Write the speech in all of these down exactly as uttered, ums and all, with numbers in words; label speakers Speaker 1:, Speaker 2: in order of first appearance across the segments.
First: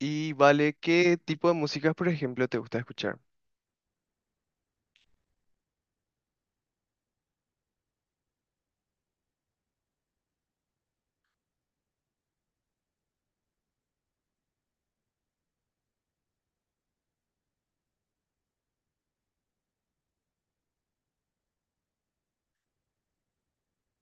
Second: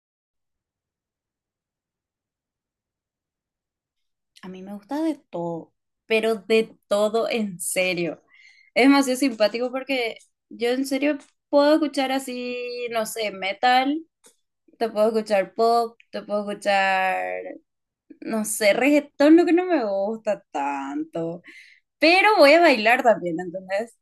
Speaker 1: Y vale, ¿qué tipo de música, por ejemplo, te gusta escuchar?
Speaker 2: A mí me gusta de todo, pero de todo en serio. Es demasiado simpático porque yo en serio puedo escuchar así, no sé, metal, te puedo escuchar pop, te puedo escuchar, no sé, reggaetón, lo que no me gusta tanto. Pero voy a bailar también, ¿entendés?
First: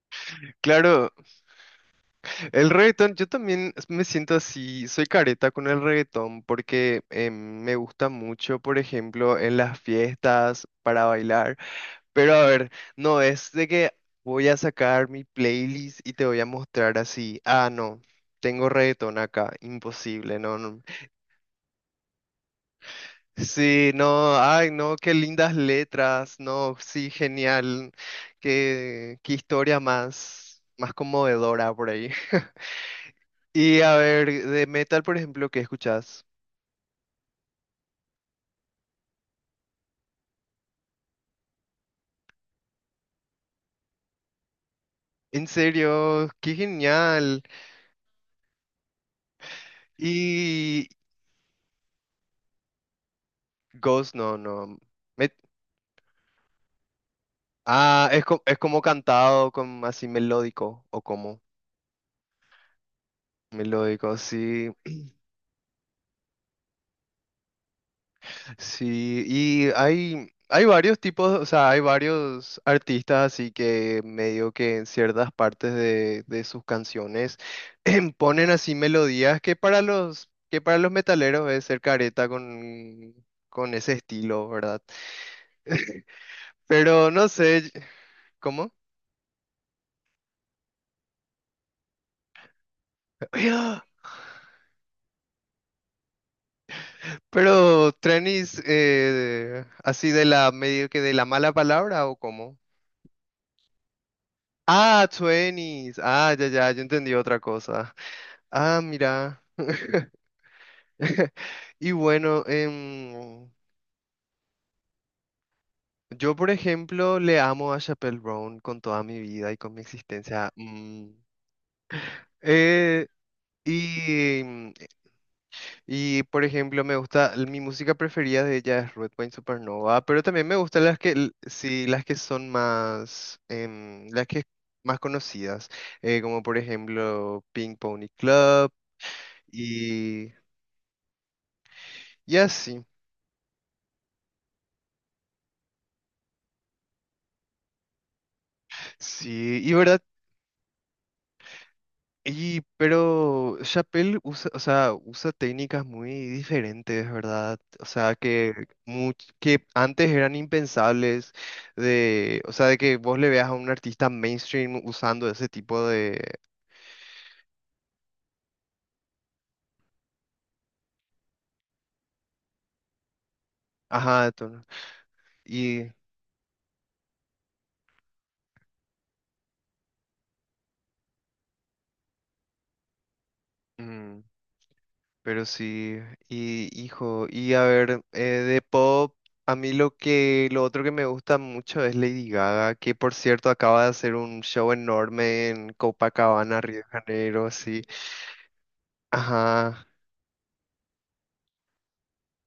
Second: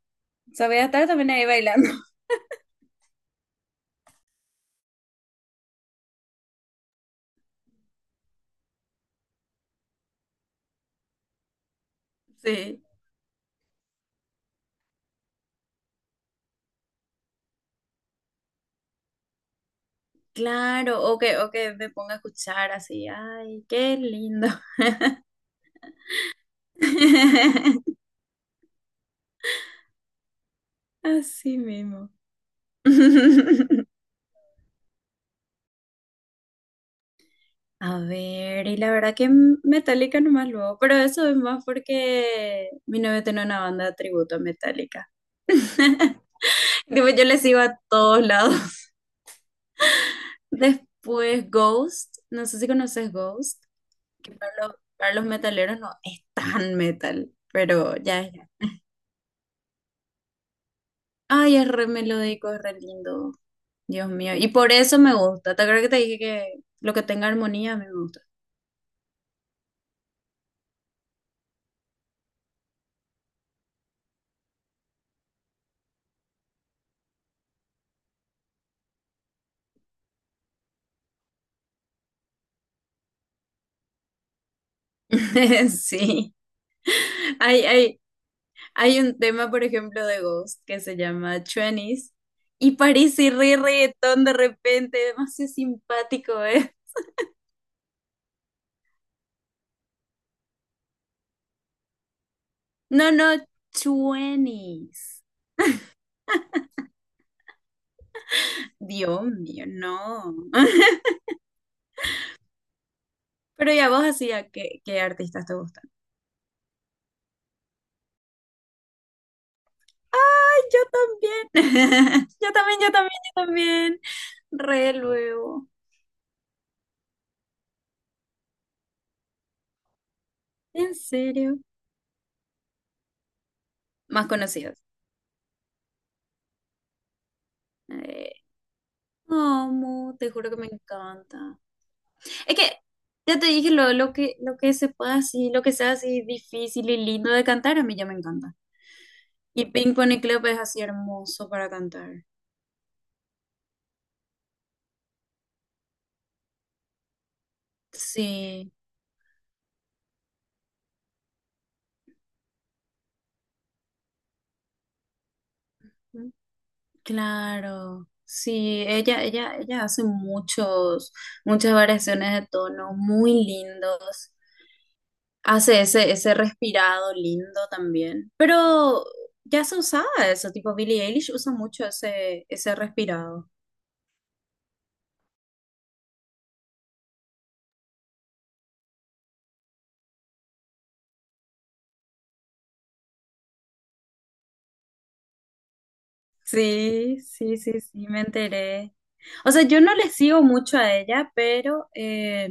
Speaker 2: O sea, voy a estar
Speaker 1: Claro,
Speaker 2: también ahí bailando.
Speaker 1: el reggaetón, yo también me siento así, soy careta con el reggaetón porque eh, me gusta mucho, por ejemplo, en las fiestas para bailar, pero a ver,
Speaker 2: Sí.
Speaker 1: no es de que voy a sacar mi playlist y te voy a mostrar así. Ah, no, tengo reggaetón acá, imposible, no, no.
Speaker 2: Claro, o que, o que me ponga a escuchar así, ay,
Speaker 1: Sí,
Speaker 2: qué
Speaker 1: no,
Speaker 2: lindo.
Speaker 1: ay, no, qué lindas letras, no, sí, genial, qué, qué historia más, más
Speaker 2: Así
Speaker 1: conmovedora por
Speaker 2: mismo.
Speaker 1: ahí. Y a ver, de metal, por ejemplo, ¿qué escuchas?
Speaker 2: A ver, y la verdad que m- Metallica nomás luego, pero eso es más porque mi novio tiene una banda de tributo a Metallica.
Speaker 1: En serio, qué
Speaker 2: Tipo, yo le
Speaker 1: genial.
Speaker 2: sigo a todos lados.
Speaker 1: Y
Speaker 2: Después Ghost, no sé si conoces Ghost,
Speaker 1: Ghost,
Speaker 2: que
Speaker 1: no,
Speaker 2: para los,
Speaker 1: no.
Speaker 2: para los
Speaker 1: Me-
Speaker 2: metaleros no es tan metal, pero
Speaker 1: Ah,
Speaker 2: ya
Speaker 1: es,
Speaker 2: es.
Speaker 1: co- es como cantado, como así melódico, o como
Speaker 2: Ay, es re melódico, es re lindo, Dios
Speaker 1: melódico,
Speaker 2: mío. Y por
Speaker 1: sí.
Speaker 2: eso me gusta. ¿Te acuerdas que te dije que lo que tenga armonía a mí me gusta?
Speaker 1: Sí, y hay, hay varios tipos, o sea, hay varios artistas así que medio que en ciertas partes de, de sus canciones ponen así melodías que para los, que para los metaleros es ser careta con, con ese estilo, ¿verdad?
Speaker 2: Sí.
Speaker 1: Pero no sé,
Speaker 2: Ay,
Speaker 1: y-
Speaker 2: ay.
Speaker 1: ¿cómo?
Speaker 2: Hay un tema, por ejemplo, de Ghost que se llama Twenties y parece re reggaetón de repente, demasiado simpático, ¿eh?
Speaker 1: Pero Trenis, eh, así de la medio que de la mala palabra, ¿o cómo?
Speaker 2: No, no,
Speaker 1: Ah,
Speaker 2: Twenties.
Speaker 1: Twenties. Ah, ya, ya, yo entendí otra cosa. Ah,
Speaker 2: Dios
Speaker 1: mira.
Speaker 2: mío, no.
Speaker 1: Y bueno, em,
Speaker 2: ¿Pero ya vos hacía qué, qué artistas te gustan?
Speaker 1: yo por ejemplo le amo a Chappell Brown con toda mi vida y con mi existencia.
Speaker 2: ¡Ay, yo
Speaker 1: Mm,
Speaker 2: también! Yo también, yo
Speaker 1: eh,
Speaker 2: también, yo también.
Speaker 1: y, mm,
Speaker 2: Re luego.
Speaker 1: y por ejemplo me gusta, mi música preferida de ella es Red Wine Supernova, pero también me gustan
Speaker 2: En
Speaker 1: las que, l-
Speaker 2: serio.
Speaker 1: sí, las que son más, em,
Speaker 2: Más
Speaker 1: las que
Speaker 2: conocidos.
Speaker 1: más conocidas, eh, como por ejemplo Pink Pony
Speaker 2: Eh,
Speaker 1: Club
Speaker 2: amo, te
Speaker 1: y,
Speaker 2: juro que me encanta.
Speaker 1: y
Speaker 2: Es que
Speaker 1: así.
Speaker 2: ya te dije lo, lo que, lo que se pueda así, lo que sea así difícil y lindo de cantar, a mí ya me encanta.
Speaker 1: Sí,
Speaker 2: Y
Speaker 1: y
Speaker 2: Pink
Speaker 1: verdad.
Speaker 2: Pony Club es así hermoso para cantar.
Speaker 1: Y, pero Chappelle usa, o sea, usa técnicas muy diferentes, ¿verdad? O sea, que,
Speaker 2: Sí,
Speaker 1: much- que antes eran impensables de, o sea, de que vos le veas a un artista mainstream usando ese tipo de,
Speaker 2: claro. Sí, ella, ella, ella hace muchos, muchas variaciones de tono muy
Speaker 1: ajá,
Speaker 2: lindos.
Speaker 1: de tono.
Speaker 2: Hace
Speaker 1: Y,
Speaker 2: ese, ese respirado lindo también. Pero ya se usaba eso, tipo Billie Eilish usa mucho ese, ese respirado.
Speaker 1: mm, pero sí, y, hijo, y a ver, eh, de pop, a mí lo que, lo otro que me gusta mucho es Lady Gaga, que por cierto acaba de hacer un show enorme en Copacabana, Río de
Speaker 2: Sí,
Speaker 1: Janeiro,
Speaker 2: sí, sí,
Speaker 1: sí.
Speaker 2: sí, me enteré. O sea, yo
Speaker 1: Ajá.
Speaker 2: no le sigo mucho a ella, pero eh,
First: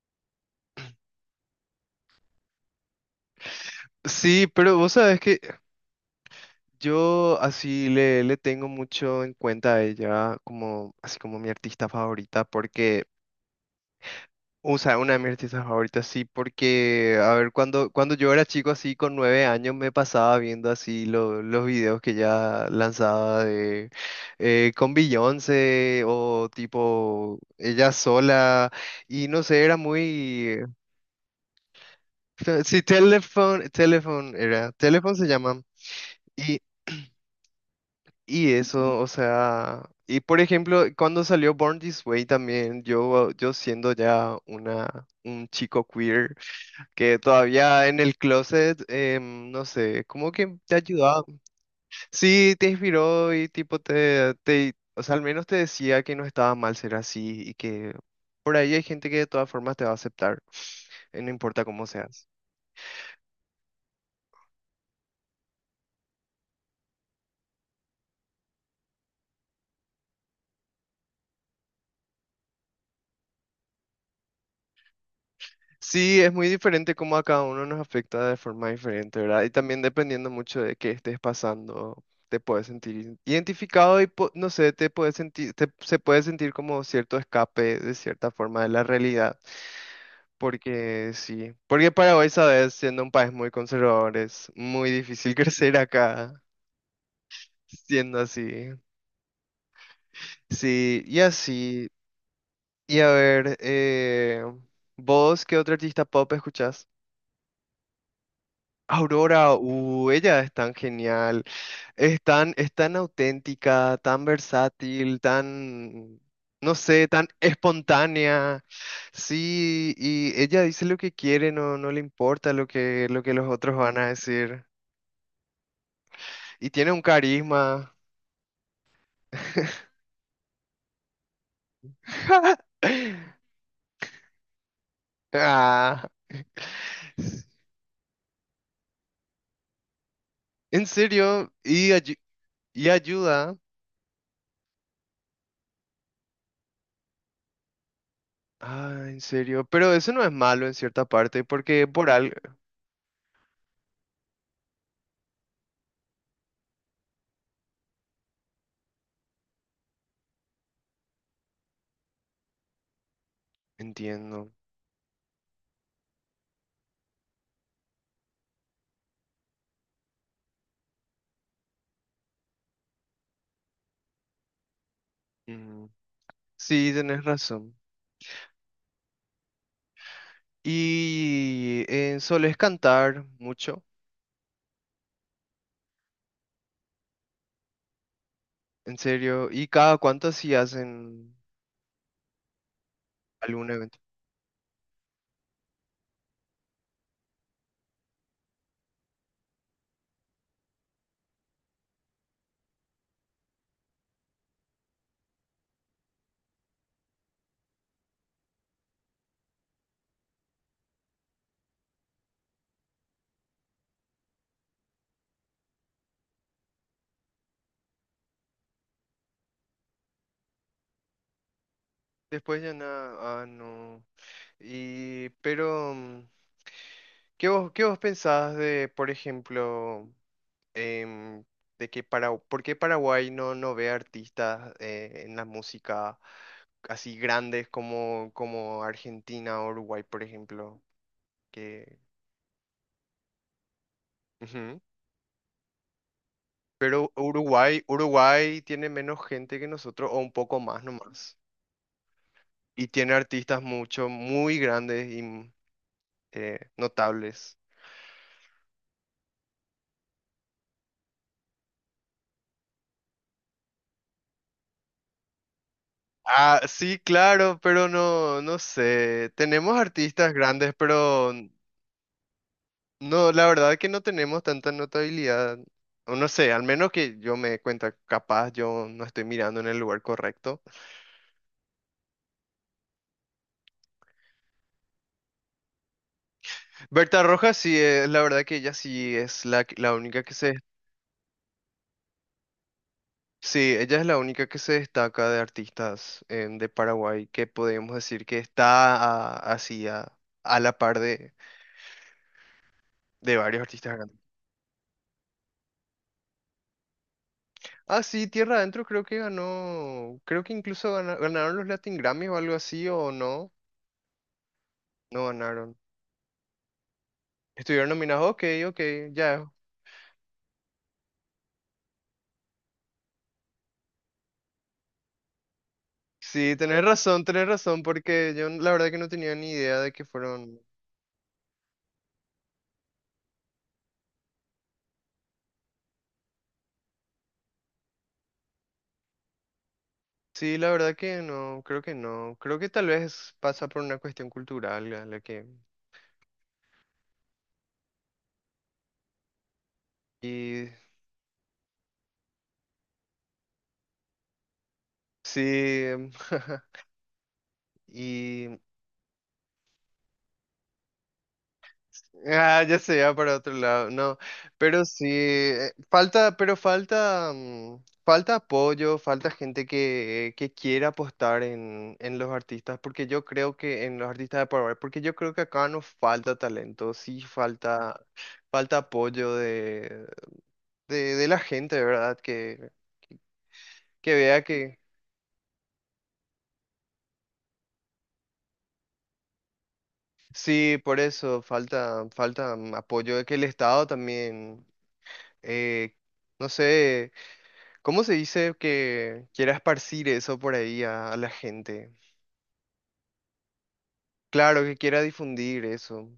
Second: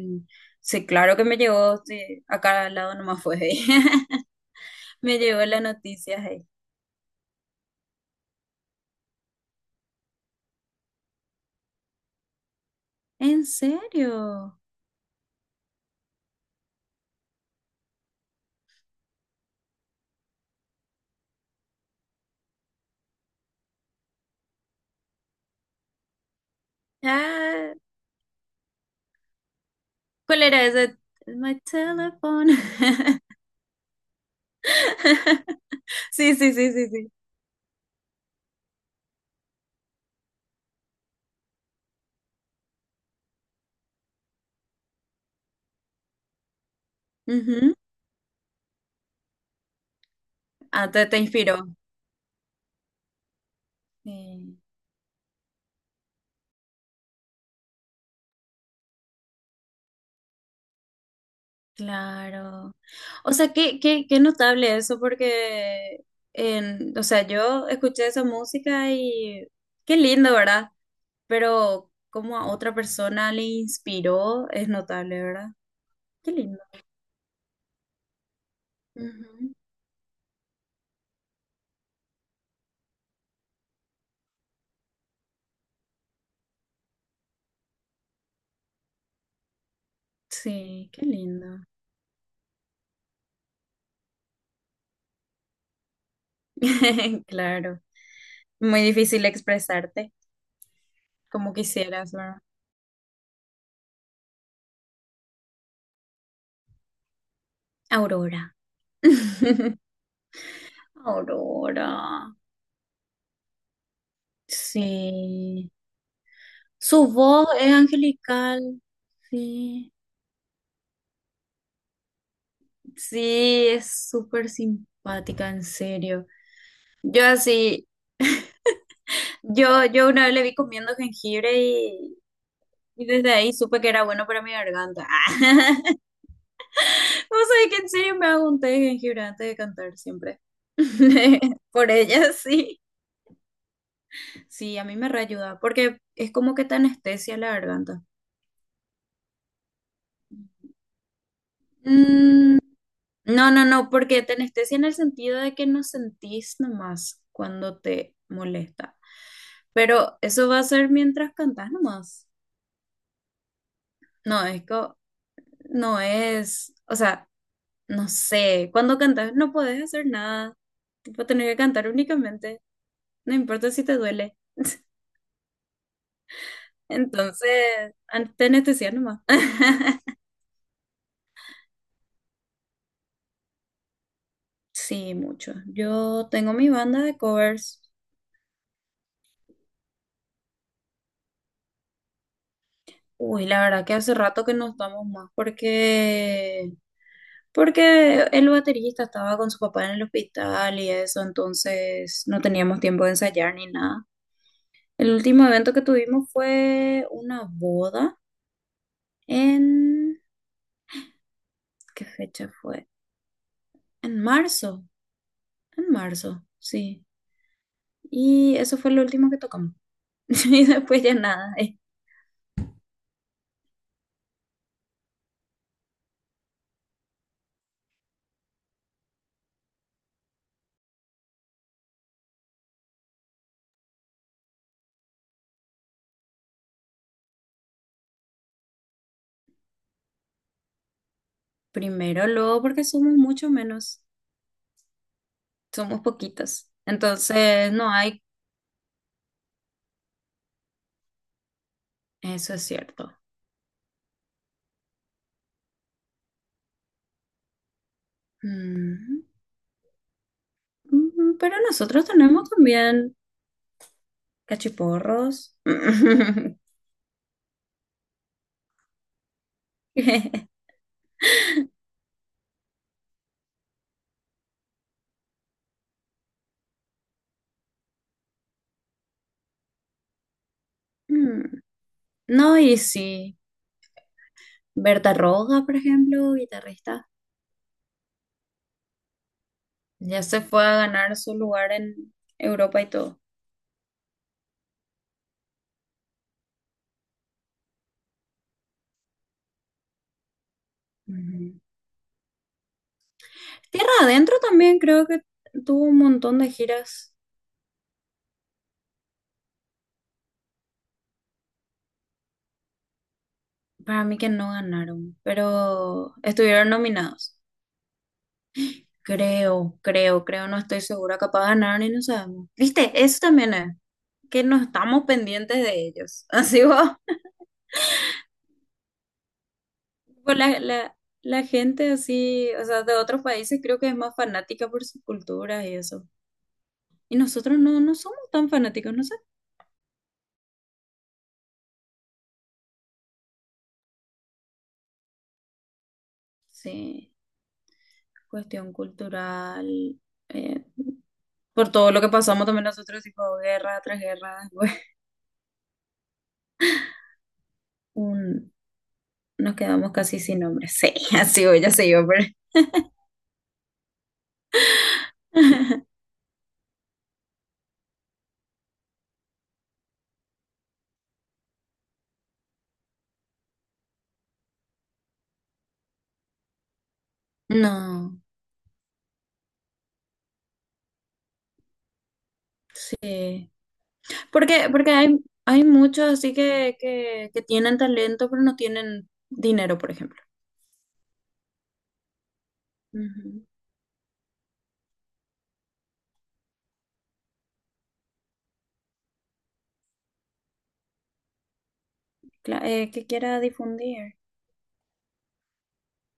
Speaker 2: sí, claro que me llegó, sí, acá al lado nomás fue ahí.
Speaker 1: Sí, pero vos
Speaker 2: Me
Speaker 1: sabes que
Speaker 2: llegó las noticias ahí.
Speaker 1: yo así le, le tengo mucho en cuenta a ella como, así como mi artista favorita, porque,
Speaker 2: ¿En serio?
Speaker 1: o sea, una de mis artistas favoritas, sí, porque, a ver, cuando, cuando yo era chico así con nueve años me pasaba viendo así lo- los videos que ella lanzaba de, eh, con Beyoncé o tipo
Speaker 2: Ah,
Speaker 1: ella sola, y no sé, era
Speaker 2: ¿cuál
Speaker 1: muy...
Speaker 2: era ese? My telephone.
Speaker 1: Sí, Telephone, Telephone era, Telephone se llama.
Speaker 2: Sí, sí, sí, sí, sí.
Speaker 1: Y eso, o sea, y por ejemplo, cuando salió Born This Way también, yo, yo siendo ya una, un chico queer que
Speaker 2: Ujú.
Speaker 1: todavía en el closet, em, no sé, como que te
Speaker 2: Ah, te, te
Speaker 1: ayudaba.
Speaker 2: inspiró.
Speaker 1: Sí, te inspiró y tipo te,
Speaker 2: Sí.
Speaker 1: te, o sea, al menos te decía que no estaba mal ser así y que por ahí hay gente que de todas formas te va a aceptar, eh, no importa cómo seas.
Speaker 2: Claro. O sea, qué, qué, qué notable eso, porque en, o sea, yo escuché esa música y qué lindo, ¿verdad? Pero como a otra persona le inspiró, es notable, ¿verdad?
Speaker 1: Sí,
Speaker 2: Qué
Speaker 1: es muy
Speaker 2: lindo.
Speaker 1: diferente cómo a cada uno nos afecta de forma diferente, ¿verdad? Y
Speaker 2: Ujú.
Speaker 1: también dependiendo mucho de qué estés pasando, te puedes sentir identificado y po- no sé, te puedes sentir, te- se puede sentir como cierto escape de cierta forma de la realidad,
Speaker 2: Sí, qué
Speaker 1: porque sí,
Speaker 2: lindo.
Speaker 1: porque Paraguay, sabes, siendo un país muy conservador, es muy difícil crecer acá,
Speaker 2: Claro.
Speaker 1: siendo así.
Speaker 2: Muy difícil expresarte
Speaker 1: Sí, y
Speaker 2: como
Speaker 1: así,
Speaker 2: quisieras, ¿verdad?
Speaker 1: y a ver, eh, ¿vos qué otro artista pop escuchás?
Speaker 2: Aurora.
Speaker 1: Aurora, uh, ella es tan genial,
Speaker 2: Aurora.
Speaker 1: es tan, es tan auténtica, tan versátil,
Speaker 2: Sí.
Speaker 1: tan, no sé,
Speaker 2: Su
Speaker 1: tan
Speaker 2: voz es
Speaker 1: espontánea.
Speaker 2: angelical. Sí.
Speaker 1: Sí, y ella dice lo que quiere, no, no le importa lo que, lo que los
Speaker 2: Sí,
Speaker 1: otros van
Speaker 2: es
Speaker 1: a
Speaker 2: súper
Speaker 1: decir.
Speaker 2: simpática, en serio.
Speaker 1: Y tiene un
Speaker 2: Yo así,
Speaker 1: carisma.
Speaker 2: yo, yo una vez le vi comiendo jengibre y, y desde ahí supe que era bueno para mi garganta.
Speaker 1: Ah,
Speaker 2: Vos sabés que en serio me hago un té de jengibre antes de cantar siempre.
Speaker 1: en serio, y,
Speaker 2: Por
Speaker 1: ayu-
Speaker 2: ella, sí.
Speaker 1: y ayuda.
Speaker 2: Sí, a mí me reayuda, porque es como que te anestesia la garganta.
Speaker 1: Ah, en serio, pero eso no es malo en cierta parte, porque por algo,
Speaker 2: No, no, no, porque te anestesia en el sentido de que no sentís nomás cuando te molesta. Pero eso va a ser mientras cantás nomás. No,
Speaker 1: entiendo.
Speaker 2: es que no es, o sea, no sé, cuando cantas no podés hacer nada. Tipo, tenés que cantar únicamente, no importa si te duele.
Speaker 1: Mm. Sí, tenés razón.
Speaker 2: Entonces, an- te anestesia nomás.
Speaker 1: Y eh, solés cantar mucho,
Speaker 2: Sí, mucho. Yo tengo mi banda de covers.
Speaker 1: en serio. ¿Y cada cuánto si hacen
Speaker 2: Uy, la
Speaker 1: algún
Speaker 2: verdad que
Speaker 1: evento?
Speaker 2: hace rato que no estamos más porque porque el baterista estaba con su papá en el hospital y eso, entonces no teníamos tiempo de ensayar ni nada. El último evento que tuvimos fue una boda en ¿qué fecha fue? En marzo, en marzo, sí. Y eso fue lo último que tocamos. Y después ya nada. eh.
Speaker 1: Después ya nada, ah, no. Y pero, mm, ¿qué vos, qué vos pensás de, por ejemplo, em, de que para, por qué Paraguay no, no ve artistas eh, en la música así grandes como, como Argentina o Uruguay, por ejemplo? Que,
Speaker 2: Primero, luego, porque somos mucho menos, somos poquitas.
Speaker 1: pero
Speaker 2: Entonces,
Speaker 1: Uruguay,
Speaker 2: no hay,
Speaker 1: Uruguay tiene menos gente que nosotros, o un poco más nomás.
Speaker 2: eso es
Speaker 1: Y
Speaker 2: cierto.
Speaker 1: tiene artistas mucho, muy grandes y mm, eh, notables.
Speaker 2: Mm, mm, Pero nosotros tenemos también cachiporros.
Speaker 1: Ah, sí, claro, pero no, no sé. Tenemos artistas grandes, pero no, la verdad que no tenemos tanta notabilidad. O no sé, al menos que yo me dé cuenta, capaz yo no estoy mirando en el lugar correcto.
Speaker 2: Mm, No, y sí, Berta Roja, por ejemplo, guitarrista,
Speaker 1: Berta Rojas sí, eh, la verdad que ella sí es la, que- la única
Speaker 2: ya
Speaker 1: que
Speaker 2: se
Speaker 1: se...
Speaker 2: fue a ganar su lugar en Europa y todo.
Speaker 1: Sí, ella es la única que se destaca de artistas em, de Paraguay que podemos decir que está a- así a, a la par de,
Speaker 2: Mm.
Speaker 1: de varios
Speaker 2: Tierra
Speaker 1: artistas grandes.
Speaker 2: Adentro también creo que tuvo un montón de giras,
Speaker 1: Ah, sí, Tierra Adentro creo que ganó, creo que incluso gana- ganaron los Latin Grammys o algo así, o no,
Speaker 2: para mí que no ganaron,
Speaker 1: no ganaron.
Speaker 2: pero estuvieron nominados.
Speaker 1: Estuvieron nominados, ok, ok, ya.
Speaker 2: Creo, creo, creo, no estoy segura, capaz ganaron y no sabemos. ¿Viste? Eso también es, que no estamos pendientes de ellos.
Speaker 1: Sí,
Speaker 2: Así vos,
Speaker 1: tenés razón, tenés razón, porque yo la verdad que no tenía ni idea de que
Speaker 2: tipo,
Speaker 1: fueron...
Speaker 2: la, la, la gente así, o sea, de otros países creo que es más fanática por sus culturas y eso. Y nosotros no, no somos tan fanáticos, no sé.
Speaker 1: Sí, la verdad que no, creo que no. Creo que tal vez pasa por una cuestión cultural a la que...
Speaker 2: Sí, cuestión cultural, eh,
Speaker 1: Y
Speaker 2: por todo lo que pasamos también nosotros, tipo guerra tras guerra, después
Speaker 1: sí,
Speaker 2: un-
Speaker 1: y
Speaker 2: nos quedamos casi sin nombre. Sí, así voy, ya se iba, pero...
Speaker 1: ah, ya se va para otro lado, no, pero sí, eh, falta, pero falta, mm, falta apoyo, falta gente que, que quiera apostar en, en los artistas, porque yo creo que en los artistas de Paraguay, porque yo creo que acá no falta talento, sí falta,
Speaker 2: No,
Speaker 1: falta apoyo de, de, de la gente, ¿verdad? Que,
Speaker 2: sí.
Speaker 1: que vea
Speaker 2: Porque,
Speaker 1: que
Speaker 2: porque hay, hay muchos así que, que, que tienen talento, pero no tienen dinero, por ejemplo.
Speaker 1: sí, por eso falta, falta mm, apoyo de que
Speaker 2: Ujú.
Speaker 1: el Estado también eh, no sé, ¿cómo se dice? Que quiera esparcir eso por ahí a, a la gente.
Speaker 2: Cla- eh, que quiera difundir.
Speaker 1: Claro, que quiera difundir eso.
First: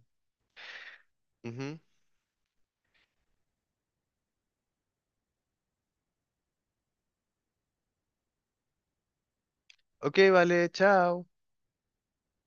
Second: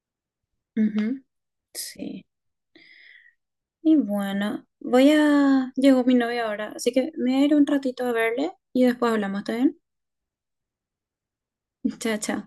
Speaker 2: Ujú,
Speaker 1: Ujú.
Speaker 2: sí. Y bueno, voy a... Llegó mi novia ahora, así que me voy a ir un ratito a verle y después hablamos, ¿está bien?
Speaker 1: Ok, vale, chao.
Speaker 2: Chao, chao.